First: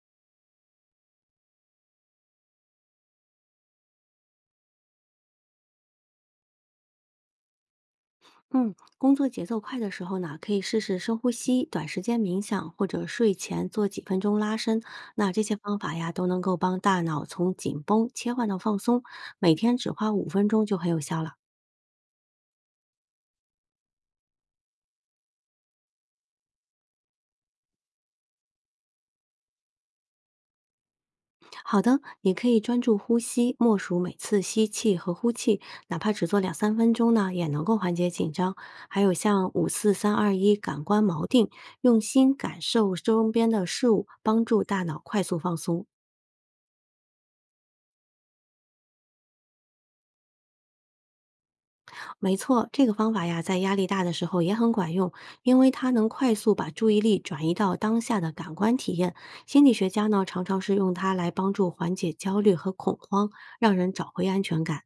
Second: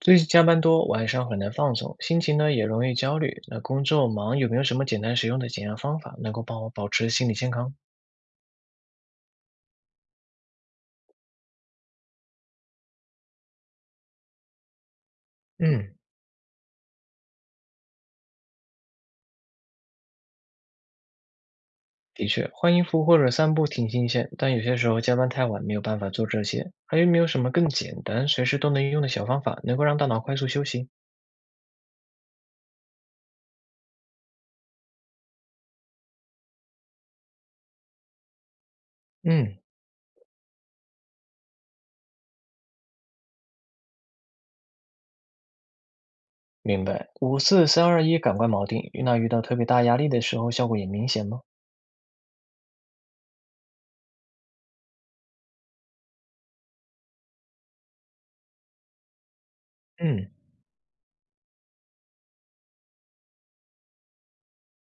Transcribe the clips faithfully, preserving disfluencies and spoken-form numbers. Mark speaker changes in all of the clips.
Speaker 1: 最近加班多，晚上很难放松，心情呢也容易焦虑。那工作忙，有没有什么简单实用的减压方法能够帮我保持心理健康？
Speaker 2: 嗯，工作节奏快的时候呢，可以试试深呼吸、短时间冥想，或者睡前做几分钟拉伸。那这些方法
Speaker 1: 嗯，
Speaker 2: 呀，都能够帮大脑从紧绷切换到放松。每天只花五分钟就很有效了。
Speaker 1: 的确，换衣服或者散步挺新鲜，但有些时候加班太晚，没有办法做这些。还有没有什么更简单、随时都能用的小方法，能够让大脑快速休息？
Speaker 2: 好的，你可以专注呼吸，默数每次吸气和呼气，哪怕只做两三分钟呢，也能够缓解紧张。还有像
Speaker 1: 嗯，
Speaker 2: 五四三二一感官锚定，用心感受周边的事物，帮助大脑快速放松。
Speaker 1: 明白。五四三二一，感官锚定。那遇到特别大压力的时候，效果也明显吗？
Speaker 2: 没错，这个方法呀，在压力大的时候也很管用，因为它能快速把注意力转移到当下的感官体验。心理学家呢，
Speaker 1: 嗯。
Speaker 2: 常常是用它来帮助缓解焦虑和恐慌，让人找回安全感。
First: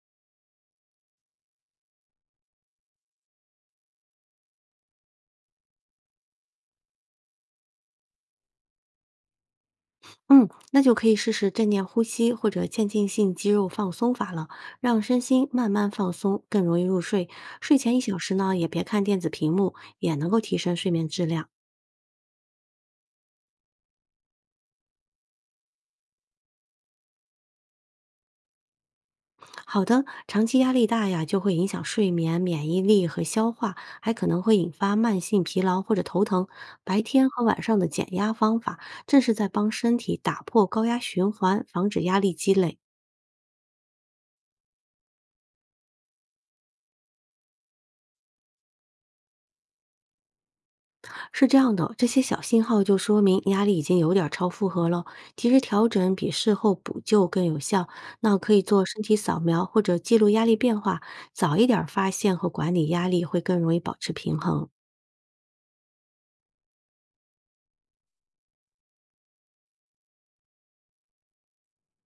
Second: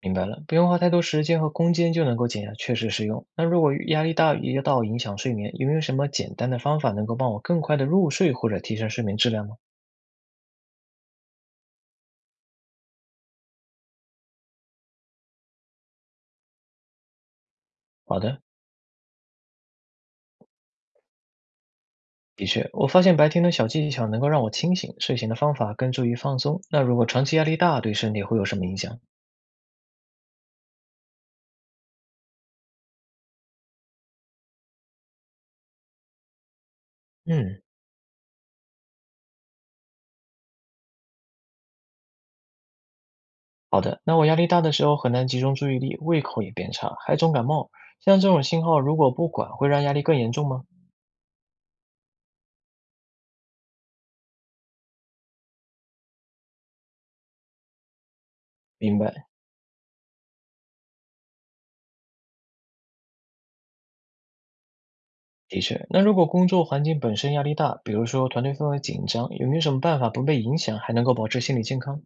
Speaker 1: 明白了，不用花太多时间和空间就能够减压，确实实用。那如果压力大也到影响睡眠，有没有什么简单的方法能够帮我更快的入睡或者提升睡眠质量吗？
Speaker 2: 嗯，那就可以试试正念呼吸或者渐进性肌肉放松法了，让身心慢慢放松，更容易入睡。睡前一小
Speaker 1: 好
Speaker 2: 时
Speaker 1: 的，
Speaker 2: 呢，也别看电子屏幕，也能够提升睡眠质量。
Speaker 1: 的确，我发现白天的小技巧能够让我清醒，睡前的方法更注意放松。那如果长期压力大，对身体会有什么影响？
Speaker 2: 好的，长期压力大呀，就会影响睡眠、免疫力和消化，还可能会引发慢性疲劳或者头疼。白天和
Speaker 1: 嗯，
Speaker 2: 晚上的减压方法，正是在帮身体打破高压循环，防止压力积累。
Speaker 1: 好的。那我压力大的时候很难集中注意力，胃口也变差，还总感冒。像这种信号如果不管，会让压力更严重吗？
Speaker 2: 是这样的，这些小信号就说明压力已经有点儿超负荷了，及时调整比事后补救更有效。那可以做
Speaker 1: 明
Speaker 2: 身体
Speaker 1: 白。
Speaker 2: 扫描或者记录压力变化，早一点儿发现和管理压力，会更容易保持平衡。
Speaker 1: 的确，那如果工作环境本身压力大，比如说团队氛围紧张，有没有什么办法不被影响，还能够保持心理健康？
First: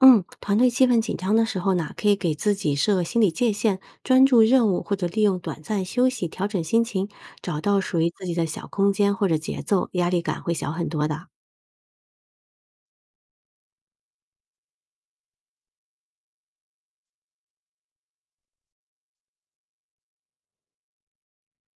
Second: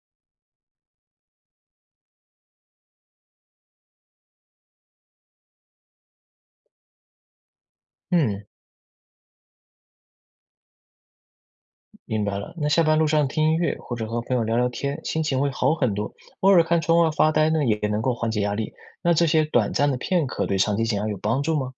Speaker 2: 嗯，团队气氛紧张的时候呢，可以给自己设心理界限，专注任务或者利用短暂休息调整心情，找到属于自己的
Speaker 1: 嗯，
Speaker 2: 小空间或者节奏，压力感会小很多的。
Speaker 1: 明白了。那下班路上听音乐或者和朋友聊聊天，心情会好很多。偶尔看窗外发呆呢，也能够缓解压力。那这些短暂的片刻对长期减压有帮助吗？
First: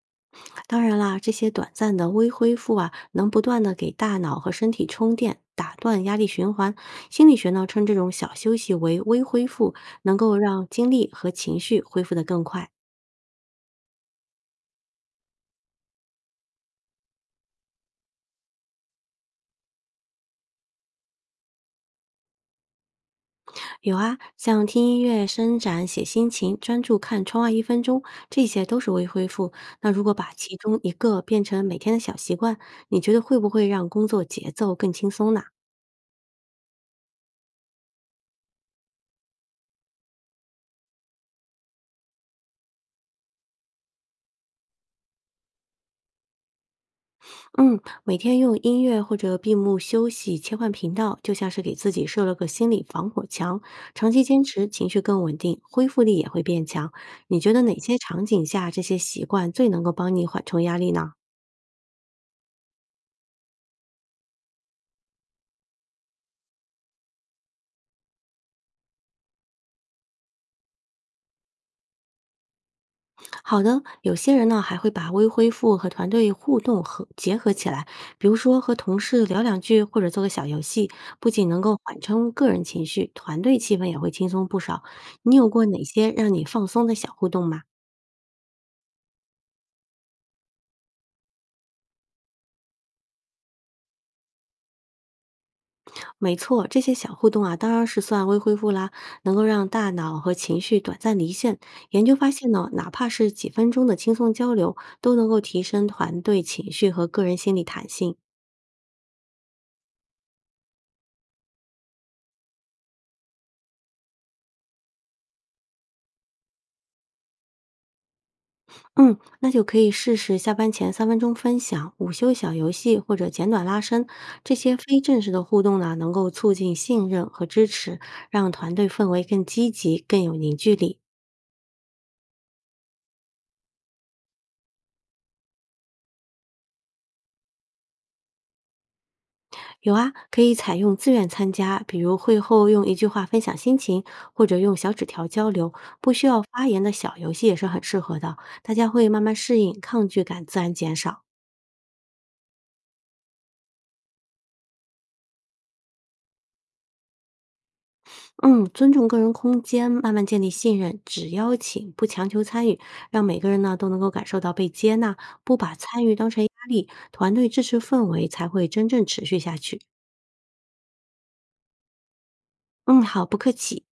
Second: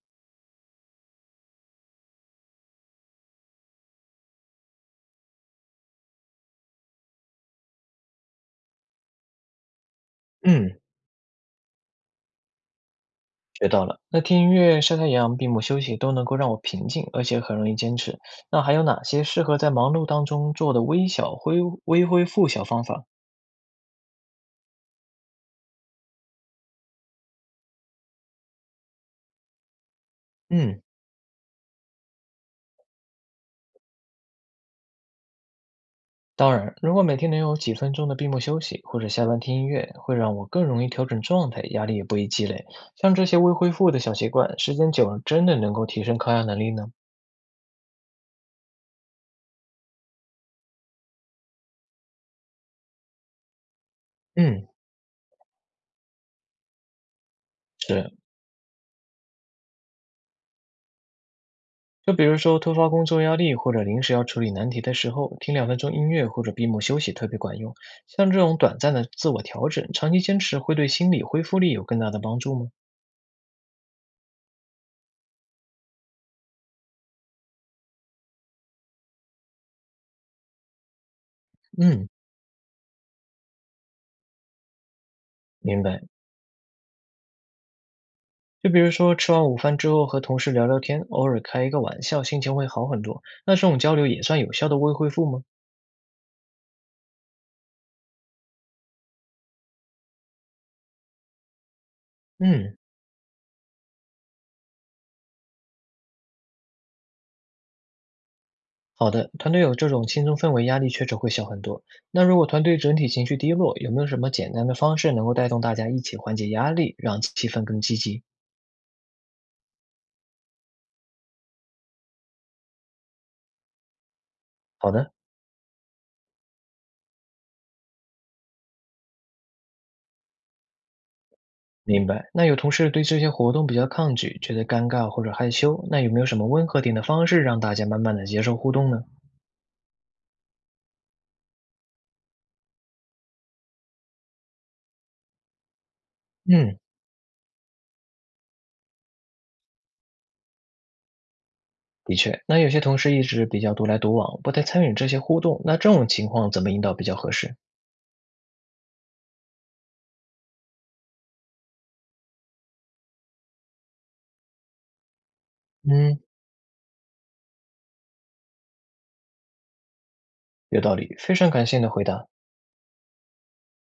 Speaker 2: 当然啦，这些短暂的微恢复啊，能不断的给大脑和身体充电，打断压力循环。心理学呢，称这种小休息为微恢复，能够让
Speaker 1: 嗯，
Speaker 2: 精力和情绪恢复得更快。
Speaker 1: 学到了。那听音乐、晒太阳、闭目休息都能够让我平静，而且很容易坚持。那还有哪些适合在忙碌当中做的微小恢微恢复小方法？
Speaker 2: 有啊，像听音乐、伸展、写心情、专注看窗外一分钟，这些都是微恢复。那如果把其中
Speaker 1: 嗯。
Speaker 2: 一个变成每天的小习惯，你觉得会不会让工作节奏更轻松呢？
Speaker 1: 当然，如果每天能有几分钟的闭目休息，或者下班听音乐，会让我更容易调整状态，压力也不易积累。像这些未恢复的小习惯，时间久了真的能够提升抗压能力呢？
Speaker 2: 嗯，每天用音乐或者闭目休息切换频道，就像是给自己设了个心理防火墙。长期坚持，
Speaker 1: 嗯，
Speaker 2: 情绪更稳定，恢复力也会变强。你觉得哪些
Speaker 1: 是，
Speaker 2: 场景下这些习惯最能够帮你缓冲压力呢？
Speaker 1: 就比如说突发工作压力或者临时要处理难题的时候，听两分钟音乐或者闭目休息特别管用。像这种短暂的自我调整，长期坚持会对心理恢复力有更大的帮助吗？
Speaker 2: 好的，有些人呢还会把微恢复和团队互动和结合起来，比如说和同事聊两句，或者做个小游戏，不仅能够缓
Speaker 1: 嗯，
Speaker 2: 冲个人情绪，团队气氛也会轻松不少。你有过
Speaker 1: 明
Speaker 2: 哪
Speaker 1: 白。
Speaker 2: 些让你放松的小互动吗？
Speaker 1: 就比如说吃完午饭之后和同事聊聊天，偶尔开一个玩笑，心情会好很多。那这种交流也算有效的微恢复吗？
Speaker 2: 没错，这些小互动啊，当然是算微恢复啦，能够让大脑和情绪短暂离线。研究发现呢，
Speaker 1: 嗯，
Speaker 2: 哪怕是几分钟的轻松交流，都能够提升团队情绪和个人心理弹性。
Speaker 1: 好的，团队有这种轻松氛围，压力确实会小很多。那如果团队整体情绪低落，有没有什么简单的方式能够带动大家一起缓解压力，让气氛更积极？
Speaker 2: 嗯，那就可以试试下班前三分钟分享、午休小游戏或者简短拉伸，这些
Speaker 1: 好
Speaker 2: 非
Speaker 1: 的，
Speaker 2: 正式的互动呢，能够促进信任和支持，让团队氛围更积极、更有凝聚力。
Speaker 1: 明白。那有同事对这些活动比较抗拒，觉得尴尬或者害羞，那有没有什么温和点的方式让大家慢慢的接受互动呢？
Speaker 2: 有啊，可以采用自愿参加，比如会后用一句话分享心情，或者用小纸条交流，不需要发
Speaker 1: 嗯。
Speaker 2: 言的小游戏也是很适合的，大家会慢慢适应，抗拒感自然减少。
Speaker 1: 的确，那有些同事一直比较独来独往，不太参与这些互动，那这种情况怎么引导比较合适？
Speaker 2: 嗯，尊重个人空间，慢慢建立信任，只邀请不强求参与，让每个人呢都能够感受到被接纳，不把参与
Speaker 1: 嗯，
Speaker 2: 当成压力，团队支持氛围才会真正持续下去。
Speaker 1: 有道理，非常感谢你的回答。
Speaker 2: 嗯，好，不客气。